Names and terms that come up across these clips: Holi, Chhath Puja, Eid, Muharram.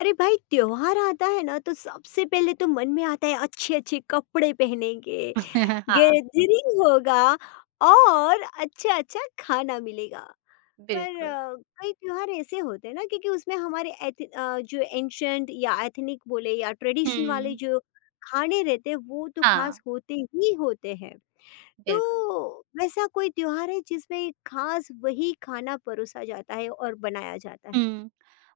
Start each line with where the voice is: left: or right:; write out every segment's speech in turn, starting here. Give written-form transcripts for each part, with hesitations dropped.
left: अरे भाई, त्योहार आता है ना तो सबसे पहले तो मन में आता है अच्छे अच्छे कपड़े पहनेंगे,
right: हाँ,
left: गैदरिंग होगा और अच्छा-अच्छा खाना मिलेगा। पर
right: बिल्कुल।
left: कई त्योहार ऐसे होते हैं ना, क्योंकि उसमें हमारे जो एंशिएंट या एथनिक बोले या ट्रेडिशन वाले
right: हुँ।
left: जो खाने रहते हैं वो तो
right: हाँ,
left: खास होते ही होते हैं। तो
right: बिल्कुल।
left: वैसा कोई त्योहार है जिसमें खास वही खाना परोसा जाता है और बनाया जाता है?
right: हुँ।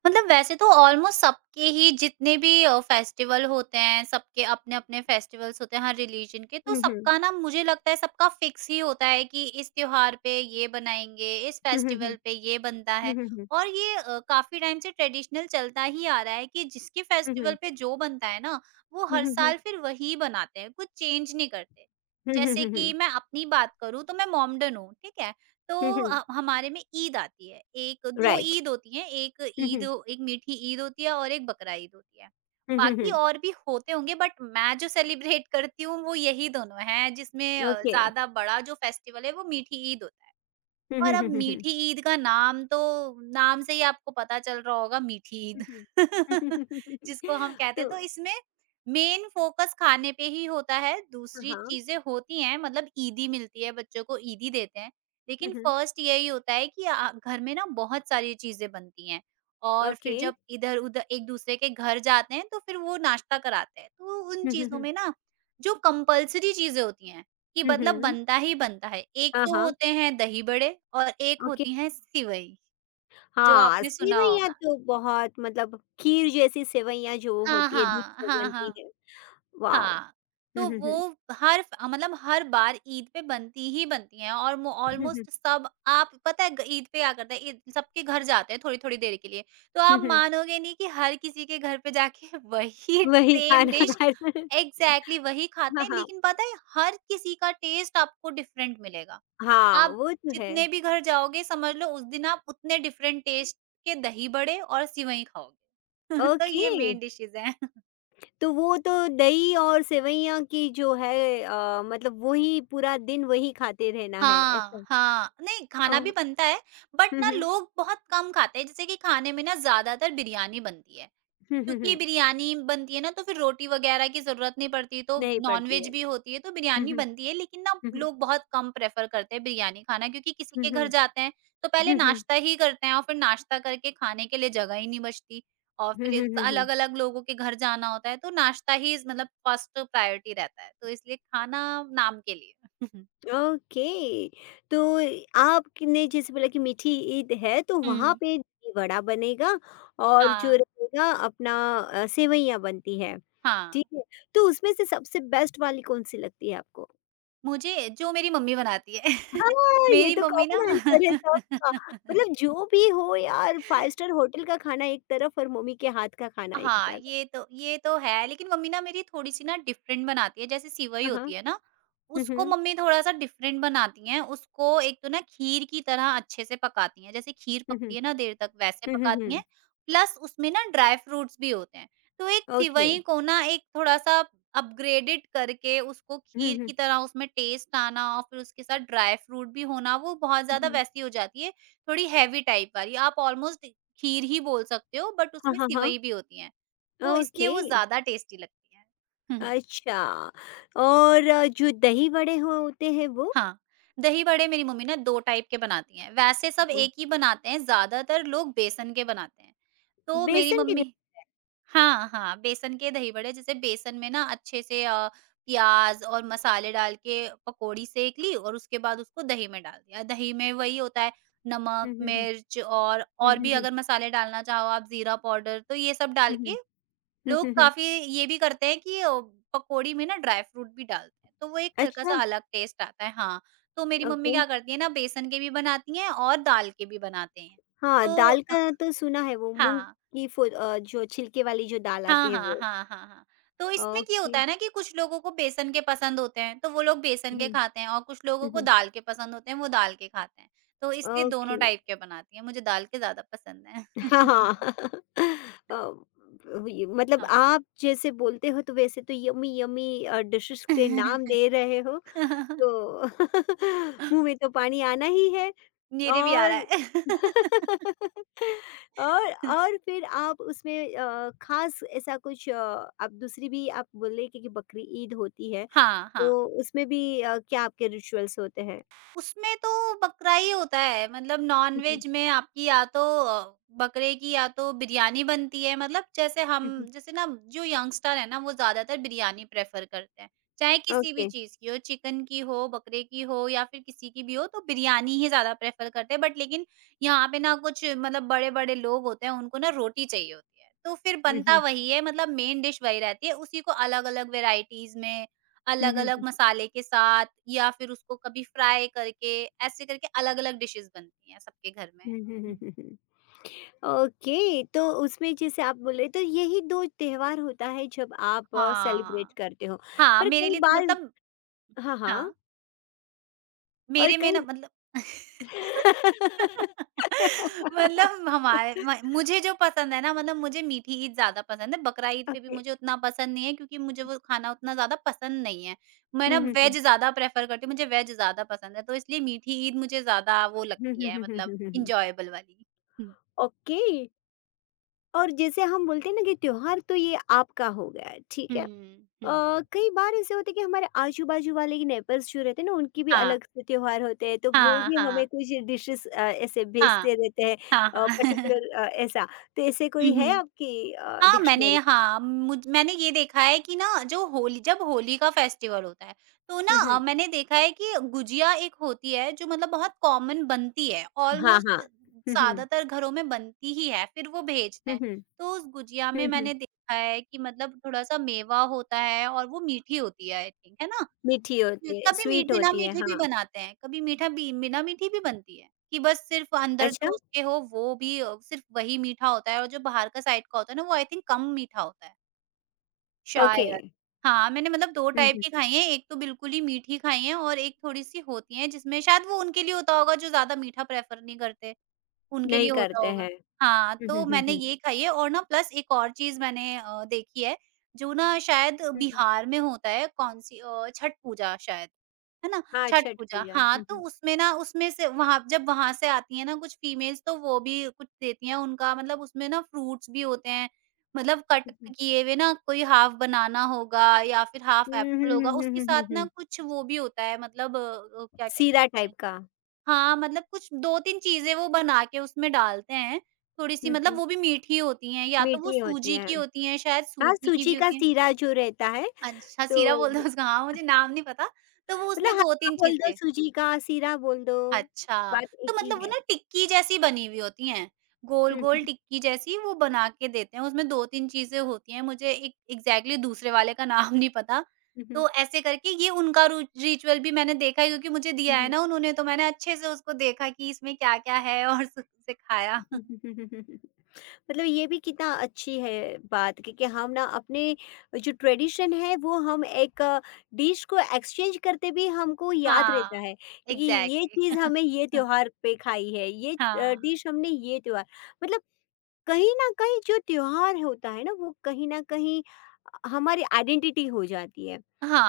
right: मतलब वैसे तो ऑलमोस्ट सबके ही जितने भी फेस्टिवल होते हैं, सबके अपने-अपने फेस्टिवल्स होते हैं हर रिलीजन के, तो
left: हुँ, हुँ।
right: सबका ना मुझे लगता है सबका फिक्स ही होता है कि इस त्योहार पे ये बनाएँगे, इस
left: हुँ, हुँ, हुँ।
right: फेस्टिवल पे ये बनता
left: हुँ,
right: है।
left: हुँ, हुँ।
right: और ये काफ़ी टाइम से ट्रेडिशनल चलता ही आ रहा है कि जिसके
left: हुँ,
right: फेस्टिवल
left: हुँ।
right: पे जो बनता है ना, वो
left: हुँ,
right: हर
left: हुँ, हुँ।
right: साल फिर वही बनाते हैं, कुछ चेंज नहीं करते।
left: हुँ, हुँ,
right: जैसे
left: हुँ, हुँ।
right: कि मैं अपनी बात करूँ तो मैं मोमडन हूँ, ठीक है? तो
left: हुँ, हुँ।
right: हमारे में ईद आती है। एक 2
left: राइट।
right: ईद होती हैं,
left: हुँ, हुँ।
right: एक मीठी ईद होती है और एक बकरा ईद होती है।
left: हुँ, हुँ,
right: बाकी
left: हुँ।
right: और भी होते होंगे बट मैं जो सेलिब्रेट करती हूँ वो यही दोनों हैं जिसमें
left: ओके।
right: ज़्यादा बड़ा जो फेस्टिवल है वो मीठी ईद होता है।
left: हुँ,
right: और
left: हुँ, हुँ,
right: अब
left: हुँ, हुँ।
right: मीठी ईद का नाम से ही आपको पता चल रहा होगा मीठी
left: हुँ,
right: ईद
left: हुँ।
right: जिसको हम कहते
left: तो
right: हैं तो इसमें मेन फोकस खाने पे ही होता है दूसरी
left: हाँ।
right: चीजें होती हैं मतलब ईदी मिलती है बच्चों को ईदी देते हैं
left: हुँ,
right: लेकिन
left: हुँ।
right: फर्स्ट यही होता है कि घर में ना बहुत सारी चीजें बनती हैं और फिर
left: ओके।
right: जब इधर उधर एक दूसरे के घर जाते हैं तो फिर वो नाश्ता कराते हैं तो उन
left: हुँ, हुँ,
right: चीजों
left: हुँ।
right: में ना जो कंपल्सरी चीजें होती हैं कि
left: हुँ,
right: मतलब
left: हुँ।
right: बनता ही बनता है। एक
left: हाँ,
right: तो
left: हाँ।
right: होते हैं दही बड़े और एक
left: ओके।
right: होती हैं सिवई, जो
left: हाँ,
right: आपने सुना
left: सेवइयाँ
right: होगा।
left: तो बहुत, मतलब खीर जैसी सेवइयाँ जो
right: हाँ,
left: होती है दूध
right: हाँ।
left: से
right: हाँ,
left: बनती
right: हाँ।
left: है। वाओ!
right: हाँ,
left: हुँ,
right: तो
left: हुँ, हुँ।
right: वो हर फ मतलब हर बार ईद पे बनती ही बनती हैं और मो
left: हुँ, हुँ।
right: ऑलमोस्ट सब आप पता है ग ईद पे क्या करते हैं ईद सबके घर जाते हैं थोड़ी-थोड़ी देर के लिए। तो
left: हुँ,
right: आप
left: हुँ।
right: मानोगे नहीं कि हर किसी के घर पे जाके वही
left: वही
right: सेम
left: खाना
right: डिश
left: खाना।
right: एग्ज़ैक्टली वही खाते
left: हाँ,
right: हैं,
left: हाँ।
right: लेकिन पता है हर किसी का टेस्ट आपको डिफरेंट मिलेगा।
left: हाँ,
right: आप
left: वो तो है।
right: जितने भी घर जाओगे समझ लो उस दिन आप उतने डिफरेंट टेस्ट के दही बड़े और सिवई खाओगे। तो
left: ओके।
right: ये मेन डिशेज़ हैं।
left: तो वो तो दही और सेवइयाँ की जो है, मतलब वही पूरा दिन वही खाते रहना है
right: हाँ,
left: ऐसा।
right: हाँ। नहीं
left: अ,
right: खाना भी बनता है, बट
left: हुँ,
right: ना
left: हुँ।
right: लोग बहुत कम खाते हैं। जैसे कि खाने में ना ज़्यादातर बिरयानी बनती है,
left: हुँ, हुँ,
right: क्योंकि
left: हुँ।
right: बिरयानी बनती है ना तो फिर रोटी वग़ैरह की ज़रूरत नहीं पड़ती, तो
left: नहीं पड़ती
right: नॉन-वेज
left: है।
right: भी होती है, तो
left: हुँ,
right: बिरयानी
left: हुँ।
right: बनती है। लेकिन ना
left: हुँ, हुँ।
right: लोग बहुत कम प्रेफ़र करते हैं बिरयानी खाना क्योंकि किसी
left: हुँ,
right: के घर
left: हुँ।
right: जाते हैं, तो पहले
left: हुँ, हुँ।
right: नाश्ता ही करते हैं और फिर नाश्ता करके खाने के लिए जगह ही नहीं बचती और
left: हुँ,
right: फिर
left: हुँ,
right: इस
left: हुँ, हुँ।
right: अलग-अलग लोगों के घर जाना होता है, तो नाश्ता ही मतलब फर्स्ट प्रायोरिटी रहता है। तो इसलिए खाना नाम के लिए।
left: ओके। तो आपने जैसे बोला कि मीठी ईद है तो वहाँ
right: हुँ।
left: पे दही वड़ा बनेगा और जो
right: हाँ।
left: रहेगा अपना, सेवइयाँ बनती है।
right: हाँ,
left: ठीक है? तो उसमें से सबसे बेस्ट वाली कौन-सी लगती है आपको?
right: मुझे जो मेरी मम्मी बनाती है।
left: हाँ, ये
right: मेरी
left: तो
right: मम्मी ना
left: कॉमन आंसर है सबका। मतलब जो भी हो यार, 5 स्टार होटल का खाना एक तरफ और मम्मी के हाथ का खाना एक
right: हाँ,
left: तरफ।
right: ये तो है, लेकिन मम्मी ना मेरी थोड़ी-सी ना डिफरेंट बनाती है, जैसे सिवई
left: हाँ, हाँ।
right: होती है ना,
left: हुँ,
right: उसको
left: हुँ।
right: मम्मी थोड़ा-सा डिफरेंट बनाती हैं। उसको एक तो ना खीर की तरह अच्छे से पकाती हैं, जैसे खीर
left: हुँ, हुँ।
right: पकती है ना देर तक, वैसे
left: हुँ, हुँ,
right: पकाती
left: हुँ।
right: हैं, प्लस उसमें ना ड्राई फ्रूट्स भी होते हैं। तो एक
left: ओके।
right: सिवई को ना एक थोड़ा-सा अपग्रेडेड करके उसको
left: हुँ,
right: खीर
left: हुँ।
right: की तरह उसमें टेस्ट आना और फिर उसके साथ ड्राई फ्रूट भी होना, वो बहुत
left: हुँ,
right: ज़्यादा
left: हुँ।
right: वैसी हो जाती है, थोड़ी हेवी टाइप वाली। आप ऑलमोस्ट खीर ही बोल सकते हो बट
left: हाँ,
right: उसमें
left: हाँ, हाँ।
right: सिवई भी होती हैं, तो इसलिए
left: ओके।
right: वो ज़्यादा टेस्टी लगती है।
left: अच्छा, और जो दही वड़े हो होते हैं वो?
right: हाँ, दही बड़े मेरी मम्मी ना 2 टाइप के बनाती हैं, वैसे सब
left: वो
right: एक ही बनाते हैं, ज़्यादातर लोग बेसन के बनाते हैं। तो मेरी
left: बेसन के द
right: मम्मी हाँ, हाँ, बेसन के दही बड़े जैसे बेसन में ना अच्छे से प्याज़ और मसाले डाल के पकौड़ी सेंक ली और उसके बाद उसको दही में डाल दिया। दही में वही होता है नमक,
left: हुँ, हुँ, हुँ।
right: मिर्च और
left: हुँ,
right: और
left: हुँ,
right: भी
left: हुँ।
right: अगर मसाले डालना चाहो आप जीरा पाउडर तो ये सब डाल
left: हुँ, हुँ।
right: के
left: हुँ,
right: लोग
left: हुँ, हुँ।
right: काफ़ी ये भी करते हैं कि पकोड़ी में ना ड्राई फ्रूट भी डालते हैं, तो वो एक
left: अच्छा।
right: हल्का-सा अलग टेस्ट आता है। हाँ, तो मेरी मम्मी
left: ओके।
right: क्या करती है ना बेसन के भी बनाती हैं और दाल के भी बनाते हैं।
left: हाँ,
right: तो
left: दाल का तो सुना है, वो मूँग
right: हाँ।
left: की फुल, जो छिलके वाली जो दाल
right: हाँ,
left: आती है
right: हाँ,
left: वो।
right: हाँ, हाँ, हाँ। तो इसमें ये
left: ओके।
right: होता है ना कि कुछ लोगों को बेसन के पसंद होते हैं, तो वो लोग बेसन
left: हुँ,
right: के
left: हुँ,
right: खाते हैं और कुछ लोगों को
left: हुँ।
right: दाल के पसंद होते हैं, वो दाल के खाते हैं। तो इसलिए
left: ओके।
right: दोनों टाइप के बनाती हैं, मुझे दाल के ज़्यादा पसंद हैं।
left: हाँ, हाँ। ये मतलब
right: हाँ।
left: आप जैसे बोलते हो तो वैसे तो यम्मी यम्मी डिशेज़ के नाम दे रहे हो तो मुँह में तो पानी आना ही है
right: मेरे भी आ रहा
left: और
right: है।
left: और और फिर आप उसमें ख़ास ऐसा कुछ, आप दूसरी भी आप बोल रहे कि बकरी ईद होती है,
right: हाँ, हाँ।
left: तो उसमें भी क्या आपके रिचुअल्स होते हैं?
right: उसमें तो बकरा ही होता है मतलब
left: हुँ, हुँ।
right: नॉन-वेज में आपकी या तो बकरे की या तो बिरयानी बनती है मतलब जैसे हम
left: हुँ, हुँ।
right: जैसे ना जो यंगस्टर है ना वो ज़्यादातर बिरयानी प्रेफ़र करते हैं। चाहे किसी भी
left: ओके।
right: चीज़ की हो चिकन की हो, बकरे की हो या फिर किसी की भी हो तो बिरयानी ही ज़्यादा प्रेफ़र करते हैं बट लेकिन यहाँ पे ना कुछ मतलब बड़े-बड़े लोग होते हैं उनको ना रोटी चाहिए होती है। तो फिर
left: हुँ,
right: बनता
left: हुँ।
right: वही है मतलब मेन डिश वही रहती है उसी को अलग-अलग वैराइटीज़ में
left: हुँ, हुँ,
right: अलग-अलग
left: हुँ।
right: मसाले के साथ या फिर उसको कभी फ्राई करके, ऐसे करके अलग-अलग डिशेज़ बनती हैं सबके घर में।
left: हुँ, हुँ, हुँ,
right: हुँ।
left: हुँ, हुँ। ओके, तो उसमें जैसे आप बोल रहे तो यही 2 त्योहार होता है जब आप सेलिब्रेट
right: हाँ।
left: करते हो।
right: हाँ,
left: पर
right: मेरे
left: कई
right: लिए तो
left: बार,
right: मतलब
left: हाँ, हाँ
right: हाँ,
left: और
right: मेरे में
left: कई
right: ना मतलब मतलब हमारे म मुझे जो पसंद है ना मतलब मुझे मीठी ईद ज़्यादा पसंद है, बकरा ईद पे भी
left: ओके।
right: मुझे उतना पसंद नहीं है क्योंकि मुझे वो खाना उतना ज़्यादा पसंद नहीं है। मैं
left: हुँ,
right: ना
left: हुँ, हुँ।
right: वेज ज़्यादा प्रेफ़र करती हूँ, मुझे वेज ज़्यादा पसंद है, तो इसलिए मीठी ईद मुझे ज़्यादा वो
left: हुँ,
right: लगती
left: हुँ,
right: है
left: हुँ, हुँ,
right: मतलब
left: हुँ, हुँ, हुँ।
right: एन्जॉयबल वाली।
left: ओके। और जैसे हम बोलते हैं ना कि त्योहार तो ये आपका हो गया, ठीक है।
right: हुँ, हुँ।
left: कई बार ऐसे होते हैं कि हमारे आजू बाजू वाले के नेबर्स जो रहते हैं ना, उनकी भी
right: हाँ,
left: अलग से त्योहार होते हैं तो वो
right: हाँ,
left: भी हमें
right: हाँ,
left: कुछ डिशेस ऐसे
right: हाँ,
left: भेजते रहते हैं,
right: हाँ, हाँ।
left: पर्टिकुलर ऐसा तो ऐसे
right: हुँ,
left: कोई है
right: हुँ।
left: आपकी
right: हाँ, मैंने
left: डिक्शनरी में?
right: हाँ, मुझ मैंने ये देखा है कि ना जो होली जब होली का फेस्टिवल होता है, तो ना
left: हम्म, हम्म।
right: मैंने देखा है कि गुजिया एक होती है जो मतलब बहुत कॉमन बनती है,
left: हाँ, हाँ।
right: ऑलमोस्ट
left: हम्म, हम्म।
right: ज़्यादातर घरों में बनती ही है, फिर वो भेजते
left: हम्म।
right: हैं।
left: हम्म,
right: तो उस गुजिया में मैंने देखा है कि मतलब थोड़ा-सा मेवा होता है और वो मीठी होती है आई थिंक, है ना?
left: मीठी होती है,
right: कभी मीठ
left: स्वीट
right: बिना
left: होती है,
right: मीठे भी
left: हाँ।
right: बनाते हैं, कभी मीठा बी बिना मीठी भी बनती है, कि बस सिर्फ़ अंदर
left: अच्छा।
right: जो उसके हो वो भी सिर्फ़ वही मीठा होता है और जो बाहर का साइड का होता है ना वो आई थिंक कम मीठा होता है,
left: ओके।
right: शायद। हाँ, मैंने मतलब 2
left: हम्म,
right: टाइप की खाई हैं, एक तो बिल्कुल ही मीठी खाई हैं और एक थोड़ी-सी होती हैं जिसमें शायद वो उनके लिए होता होगा जो ज़्यादा मीठा प्रेफ़र नहीं करते, उनके
left: नहीं
right: लिए होता
left: करते
right: होगा।
left: हैं। हम्म,
right: हाँ,
left: हम्म,
right: तो
left: हम्म,
right: मैंने
left: हम्म।
right: ये खाई है और ना प्लस एक और चीज़ मैंने देखी है, जो ना शायद
left: हम्म,
right: बिहार में होता है कौन-सी छठ पूजा शायद। है ना?
left: हाँ,
right: छठ
left: छठ
right: पूजा
left: पूजा,
right: हाँ,
left: हम्म,
right: तो
left: हम्म,
right: उसमें ना उसमें से वहाँ जब वहाँ से आती हैं ना कुछ फीमेल्स तो वो भी कुछ देती हैं उनका मतलब उसमें ना फ्रूट्स भी होते हैं। मतलब कट
left: हम्म।
right: किए हुए ना कोई हाफ बनाना होगा या फिर
left: हुँ,
right: हाफ
left: हुँ,
right: एप्पल
left: हुँ,
right: होगा,
left: हुँ,
right: उसके
left: हुँ, हुँ,
right: साथ ना
left: हुँ।
right: कुछ वो भी होता है मतलब क्या कहते हैं
left: सीरा
right: उसे?
left: टाइप का।
right: हाँ, मतलब कुछ 2-3 चीज़ें वो बना के उसमें डालते हैं। थोड़ी-सी
left: हुँ,
right: मतलब
left: हुँ।
right: वो भी मीठी होती हैं या तो वो
left: मीठी होती
right: सूजी
left: है।
right: की होती हैं, शायद
left: हाँ,
right: सूजी की
left: सूजी
right: भी
left: का
right: होती हैं।
left: सीरा जो रहता है
right: अच्छा,
left: तो
right: सीरा बोलते हैं
left: वो,
right: उसका हाँ, मुझे नाम नहीं पता। तो वो
left: मतलब
right: उसमें
left: हलवा
right: 2-3
left: बोल दो,
right: चीज़ें
left: सूजी का सीरा बोल दो,
right: अच्छा,
left: बात एक
right: तो
left: ही
right: मतलब वो
left: है।
right: ना टिक्की जैसी बनी हुई होती हैं,
left: हुँ, हुँ,
right: गोल-गोल टिक्की जैसी वो बना के देते हैं, उसमें 2-3 चीज़ें होती हैं, मुझे एक एग्ज़ैक्टली दूसरे वाले का नाम नहीं पता।
left: हुँ, हुँ,
right: तो ऐसे करके ये उनका रू रिचुअल भी मैंने देखा है क्योंकि मुझे
left: हुँ, हुँ,
right: दिया
left: हुँ,
right: है
left: हुँ,
right: ना उन्होंने, तो मैंने अच्छे से उसको देखा कि इसमें क्या-क्या है और सुख से खाया।
left: हुँ, हुँ, हुँ, हुँ। मतलब ये भी कितना अच्छी है बात, क्योंकि हम ना अपने जो ट्रेडिशन है वो हम एक डिश को एक्सचेंज करते भी हमको याद
right: हाँ,
left: रहता है, क्योंकि ये
right: एग्ज़ैक्टली।
left: चीज़ हमें ये त्योहार पे खाई है, ये
right: हाँ,
left: डिश हमने ये त्योहार, मतलब कहीं न कहीं जो त्योहार होता है ना, वो कहीं न कहीं हमारी आइडेंटिटी हो जाती है।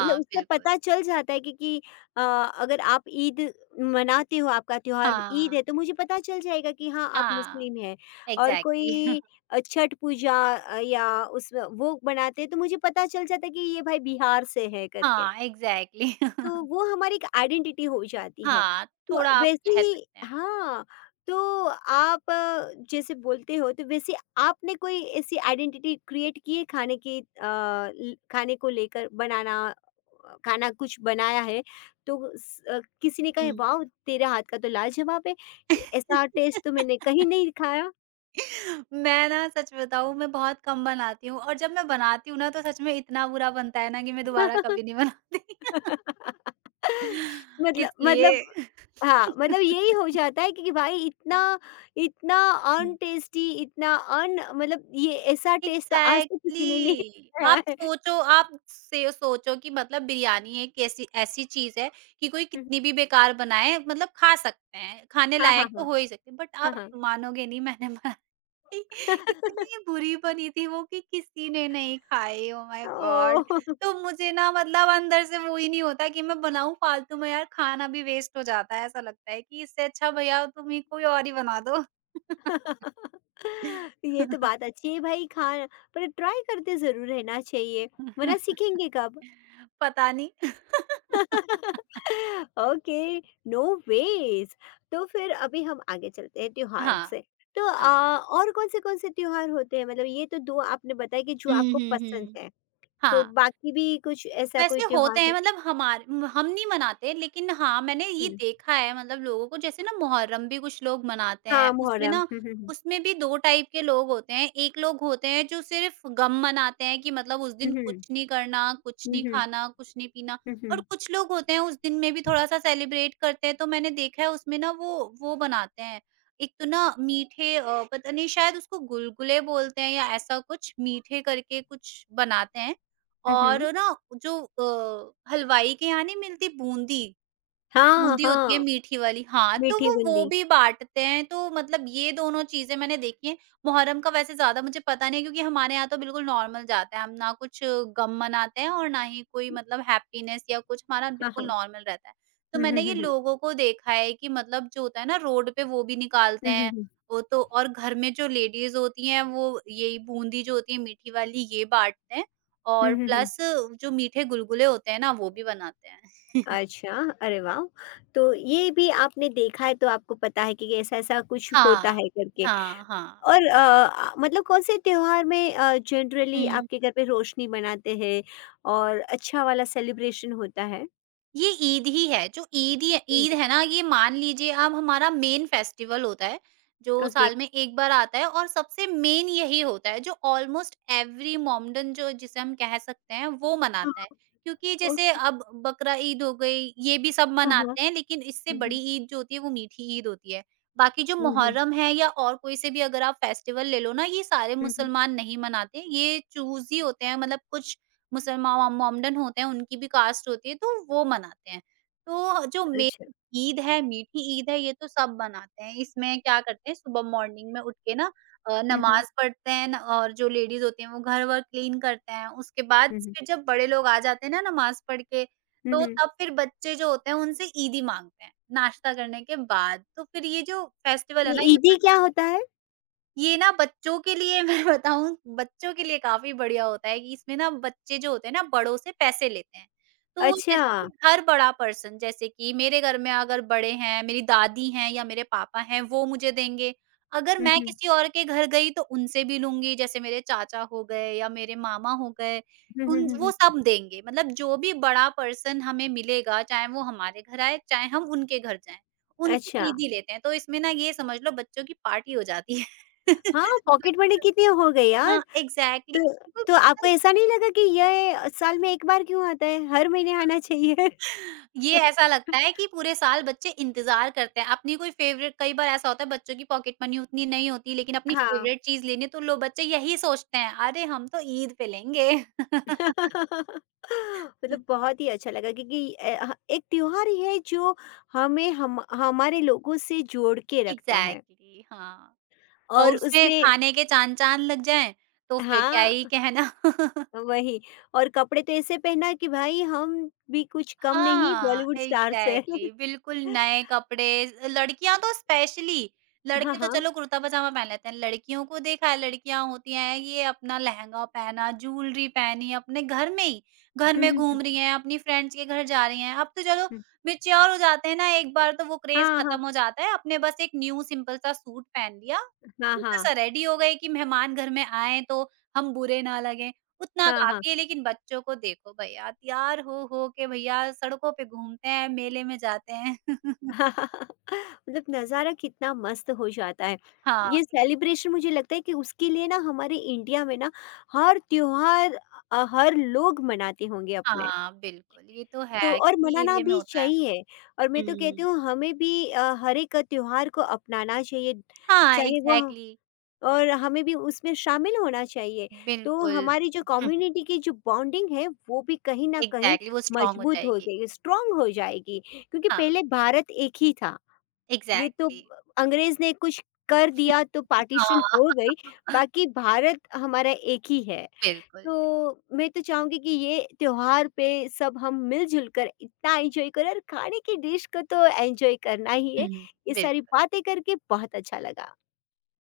left: मतलब उससे
right: बिल्कुल।
left: पता चल जाता है कि अगर आप ईद मनाते हो, आपका त्योहार ईद
right: हाँ,
left: है तो मुझे पता चल जाएगा कि हाँ, आप
right: हाँ,
left: मुस्लिम हैं और
right: एग्ज़ैक्टली।
left: कोई छठ पूजा, या उस वो बनाते हैं तो मुझे पता चल जाता है कि ये भाई बिहार से है करके।
right: हाँ, एग्ज़ैक्टली।
left: तो वो हमारी एक आइडेंटिटी हो जाती है।
right: हाँ, थोड़ा
left: तो
right: आप
left: वैसे
right: कह
left: ही,
right: सकते हैं।
left: हाँ, तो आप, जैसे बोलते हो तो वैसे आपने कोई ऐसी आइडेंटिटी क्रिएट की है खाने की, अ, ल खाने को लेकर बनाना, खाना कुछ बनाया है तो किसी ने
right: हुँ।
left: कहा, वाओ! तेरे हाथ का तो लाजवाब है। ऐसा टेस्ट तो मैंने कहीं नहीं खाया।
right: मैं ना सच बताऊँ मैं बहुत कम बनाती हूँ और जब मैं बनाती हूँ ना तो सच में इतना बुरा बनता है ना कि मैं दोबारा कभी नहीं बनाती
left: मतलब,
right: इसलिए
left: मतलब, हाँ, मतलब यही हो जाता है क्योंकि भाई इतना इतना
right: हुँ।
left: अनटेस्टी, इतना अन, मतलब ये ऐसा टेस्ट तो आज तक किसी ने नहीं
right: एग्ज़ैक्टली
left: खाया
right: आप
left: है।
right: सोचो आप से सोचो कि मतलब बिरयानी एक ऐसी ऐसी चीज़ है कि कोई
left: हुँ,
right: कितनी भी बेकार बनाए मतलब खा सकते हैं, खाने
left: हाँ, हाँ,
right: लायक तो
left: हाँ।
right: हो ही सकती है बट
left: हाँ,
right: आप
left: हाँ।
right: मानोगे नहीं मैंने बना इतनी बुरी बनी थी वो कि किसी ने नहीं खाई ओह माय
left: ओह!
right: गॉड! तो मुझे ना मतलब अंदर से वो ही नहीं होता कि मैं बनाऊँ फालतू में यार खाना भी वेस्ट हो जाता है, ऐसा लगता है कि इससे अच्छा भैया तुम ही कोई और ही बना दो।
left: ये तो बात अच्छी है भाई, खा, पर ट्राई करते ज़रूर रहना चाहिए, वरना सीखेंगे कब?
right: पता नहीं।
left: ओके। No ways. तो फिर अभी हम आगे चलते हैं त्योहार से,
right: हाँ,
left: तो
right: हाँ।
left: आ, और कौन से त्योहार होते हैं, मतलब ये तो दो आपने बताया कि जो
right: हुँ,
left: आपको
right: हुँ,
left: पसंद
right: हुँ।
left: है, तो
right: हाँ।
left: बाकी भी कुछ ऐसा कोई
right: वैसे
left: त्योहार
right: होते हैं
left: होता
right: मतलब हमार हम नहीं मनाते लेकिन हाँ, मैंने ये
left: है?
right: देखा है मतलब लोगों को जैसे ना मुहर्रम भी कुछ लोग मनाते
left: हाँ,
right: हैं। उसमें
left: मुहर्रम।
right: ना
left: हम्म, हम्म,
right: उसमें भी 2 टाइप के लोग होते हैं। एक लोग होते हैं जो सिर्फ़ गम मनाते हैं कि मतलब उस दिन
left: हम्म,
right: कुछ नहीं करना, कुछ
left: हम्म,
right: नहीं
left: हम्म,
right: खाना, कुछ नहीं पीना
left: हम्म, हम्म,
right: और कुछ लोग होते हैं उस दिन में भी थोड़ा-सा सेलिब्रेट करते हैं। तो मैंने देखा है उसमें ना वो बनाते हैं। एक तो ना मीठे पता नहीं शायद उसको गुलगुले बोलते हैं या ऐसा कुछ मीठे करके कुछ बनाते हैं।
left: हम्म, हम्म,
right: और
left: हम्म।
right: ना जो हलवाई के यहाँ नहीं मिलती बूंदी,
left: हाँ,
right: बूंदी होती है
left: हाँ,
right: मीठी वाली, हाँ, तो
left: मीठी
right: वो
left: बूंदी।
right: भी बाँटते हैं, तो मतलब ये दोनों चीज़ें मैंने देखी हैं। मुहर्रम का वैसे ज़्यादा मुझे पता नहीं है क्योंकि हमारे यहाँ तो बिल्कुल नॉर्मल जाता है, हम ना कुछ गम मनाते हैं और ना ही कोई मतलब हैप्पीनेस या कुछ हमारा
left: हाँ,
right: बिल्कुल
left: हाँ।
right: नॉर्मल रहता है। तो
left: हम्म,
right: मैंने
left: हम्म,
right: ये
left: हम्म,
right: लोगों को देखा है कि मतलब जो होता है ना रोड पे वो भी निकालते
left: हम्म, हम्म,
right: हैं,
left: हम्म,
right: वो तो और घर में जो लेडीज़ होती हैं वो यही बूंदी जो होती है मीठी वाली ये बाँटते हैं
left: हम्म,
right: और प्लस जो मीठे गुलगुले होते हैं ना वो भी बनाते हैं।
left: अच्छा, अरे वाह, तो ये भी आपने देखा है तो आपको पता है कि ऐसा ऐसा कुछ
right: हाँ,
left: होता है करके।
right: हाँ, हाँ।
left: और मतलब कौन-से त्योहार में जनरली
right: हुँ।
left: आपके घर पे रोशनी बनाते हैं और अच्छा वाला सेलिब्रेशन होता है?
right: ये ईद ही है, जो ईद ही
left: ईद,
right: ईद है ना ये मान लीजिए अब हमारा मेन फेस्टिवल होता है, जो
left: ओके।
right: साल में 1 बार आता है और सबसे मेन यही होता है जो ऑलमोस्ट एवरी मोमेडन जो जिसे हम कह सकते हैं वो
left: हाँ,
right: मनाता है। क्योंकि
left: और
right: जैसे अब बकरा-ईद हो गई, ये भी सब
left: हाँ, हाँ।
right: मनाते हैं लेकिन इससे
left: हुँ,
right: बड़ी
left: हुँ।
right: ईद जो होती है वो मीठी ईद होती है। बाकी जो
left: हुँ, हुँ।
right: मुहर्रम है या और कोई से भी अगर आप फेस्टिवल ले लो ना ये सारे
left: हुँ, हुँ।
right: मुसलमान नहीं मनाते, ये चूज़ ही होते हैं मतलब कुछ मुसलमान मोमडन होते हैं उनकी भी कास्ट होती है तो वो मनाते हैं। तो जो
left: अच्छा।
right: मेन ईद है, मीठी ईद है ये तो सब मनाते हैं। इसमें क्या करते हैं सुबह मॉर्निंग में उठ के ना
left: हुँ, हुँ।
right: नमाज़ पढ़ते हैं न और जो लेडीज़ होती हैं वो घर-वर क्लीन करते हैं। उसके बाद
left: हुँ, हुँ।
right: फिर जब बड़े लोग आ जाते हैं ना नमाज़ पढ़ के,
left: हुँ,
right: तो
left: हुँ।
right: तब फिर बच्चे जो होते हैं उनसे ईदी माँगते हैं, नाश्ता करने के बाद। तो फिर ये जो फेस्टिवल है
left: ये
right: ना ये
left: ईदी क्या
right: बच्चों
left: होता है?
right: ये ना बच्चों के लिए मैं बताऊँ बच्चों के लिए काफ़ी बढ़िया होता है कि इसमें ना बच्चे जो होते हैं ना बड़ों से पैसे लेते हैं। तो
left: अच्छा।
right: जैसे कि हर बड़ा पर्सन जैसे कि मेरे घर में अगर बड़े हैं, मेरी दादी हैं या मेरे पापा हैं वो मुझे देंगे। अगर
left: हुँ,
right: मैं
left: हुँ।
right: किसी और के घर गई तो उनसे भी लूँगी जैसे मेरे चाचा हो गए या मेरे मामा हो गए,
left: हुँ, हुँ,
right: उन
left: हुँ,
right: वो
left: हुँ।
right: सब देंगे। मतलब जो भी बड़ा पर्सन हमें मिलेगा चाहे वो हमारे घर आए, चाहे हम उनके घर जाएँ, उनसे
left: अच्छा।
right: ईदी लेते हैं। तो इसमें ना ये समझ लो बच्चों की पार्टी हो जाती है।
left: हाँ, पॉकेट मनी कितनी हो गई यार?
right: हाँ, एग्ज़ैक्टली
left: तो
right: बिल्कुल
left: तो
right: बहुत
left: आपको
right: सारी।
left: ऐसा नहीं लगा कि ये साल में 1 बार क्यों आता है? हर महीने आना चाहिए।
right: ये ऐसा लगता है कि पूरे साल बच्चे इंतज़ार करते हैं, अपनी कोई फ़ेवरेट कई बार ऐसा होता है बच्चों की पॉकेट मनी उतनी नहीं होती, लेकिन अपनी
left: हाँ।
right: फ़ेवरेट चीज़ लेनी है, तो लो बच्चे यही सोचते हैं, अरे हम तो ईद पे लेंगे।
left: मतलब बहुत ही अच्छा लगा, क्योंकि एक त्योहार ही है जो हमें हम हमारे लोगों से जोड़ के रखता है
right: एग्ज़ैक्टली हाँ, और
left: और
right: उसमें
left: उसमें,
right: खाने के चाँद-चाँद लग जाएँ, तो फिर क्या ही
left: हाँ,
right: कहना।
left: वही, और कपड़े तो ऐसे पहना कि भाई हम भी कुछ कम नहीं
right: हाँ,
left: बॉलीवुड स्टार से।
right: एग्ज़ैक्टली बिल्कुल नए कपड़े लड़कियाँ तो स्पेशली,
left: हाँ,
right: लड़के तो
left: हाँ।
right: चलो कुर्ता-पजामा पहन लेते हैं, लड़कियों को देखा है लड़कियाँ होती हैं ये अपना लहंगा पहना, ज्वेलरी पहनी अपने घर में ही, घर में घूम रही हैं, अपनी फ्रेंड्स के घर जा रही हैं। अब तो चलो मैच्योर हो जाते हैं ना एक बार तो वो क्रेज़
left: हाँ, हाँ,
right: खत्म हो जाता है, अपने बस एक न्यू सिंपल-सा सूट पहन लिया,
left: हाँ,
right: सिंपल-सा रेडी हो गए कि मेहमान घर में आएँ तो हम बुरे ना लगें। उतना
left: हाँ, हाँ।
right: काफ़ी है लेकिन बच्चों को देखो भैया तैयार हो के भैया सड़कों पे घूमते हैं, मेले में जाते हैं।
left: मतलब नज़ारा कितना मस्त हो जाता है।
right: हाँ,
left: ये सेलिब्रेशन, मुझे लगता है कि उसके लिए ना हमारे इंडिया में ना हर त्योहार, हर लोग मनाते होंगे अपने।
right: हाँ, बिल्कुल ये तो है
left: तो और
right: क्योंकि
left: मनाना
right: एरिया में
left: भी
right: होता है।
left: चाहिए और मैं तो कहती
right: हुँ।
left: हूँ हमें भी हर एक त्योहार को अपनाना चाहिए,
right: हाँ,
left: चाहे वो ह-
right: एग्ज़ैक्टली
left: और हमें भी उसमें शामिल होना चाहिए। तो
right: बिल्कुल।
left: हमारी जो कम्युनिटी की जो बॉन्डिंग है वो भी कहीं न कहीं
right: एग्ज़ैक्टली वो स्ट्रॉन्ग हो
left: मजबूत हो
right: जाएगी।
left: जाएगी, स्ट्रॉन्ग हो
right: बिल्कुल,
left: जाएगी, क्योंकि
right: हाँ,
left: पहले भारत एक ही था। ये तो
right: एग्ज़ैक्टली।
left: अंग्रेज ने कुछ कर
right: हुँ।
left: दिया तो पार्टीशन
right: हाँ,
left: हो गई, बाकी भारत हमारा एक ही है।
right: बिल्कुल,
left: तो मैं तो चाहूँगी कि ये त्योहार पे सब हम मिल-जुल कर इतना एन्जॉय करें, और खाने की डिश को तो एन्जॉय करना ही
right: हुँ,
left: है।
right: हुँ।
left: ये सारी
right: बिल्कुल।
left: बातें करके बहुत अच्छा लगा।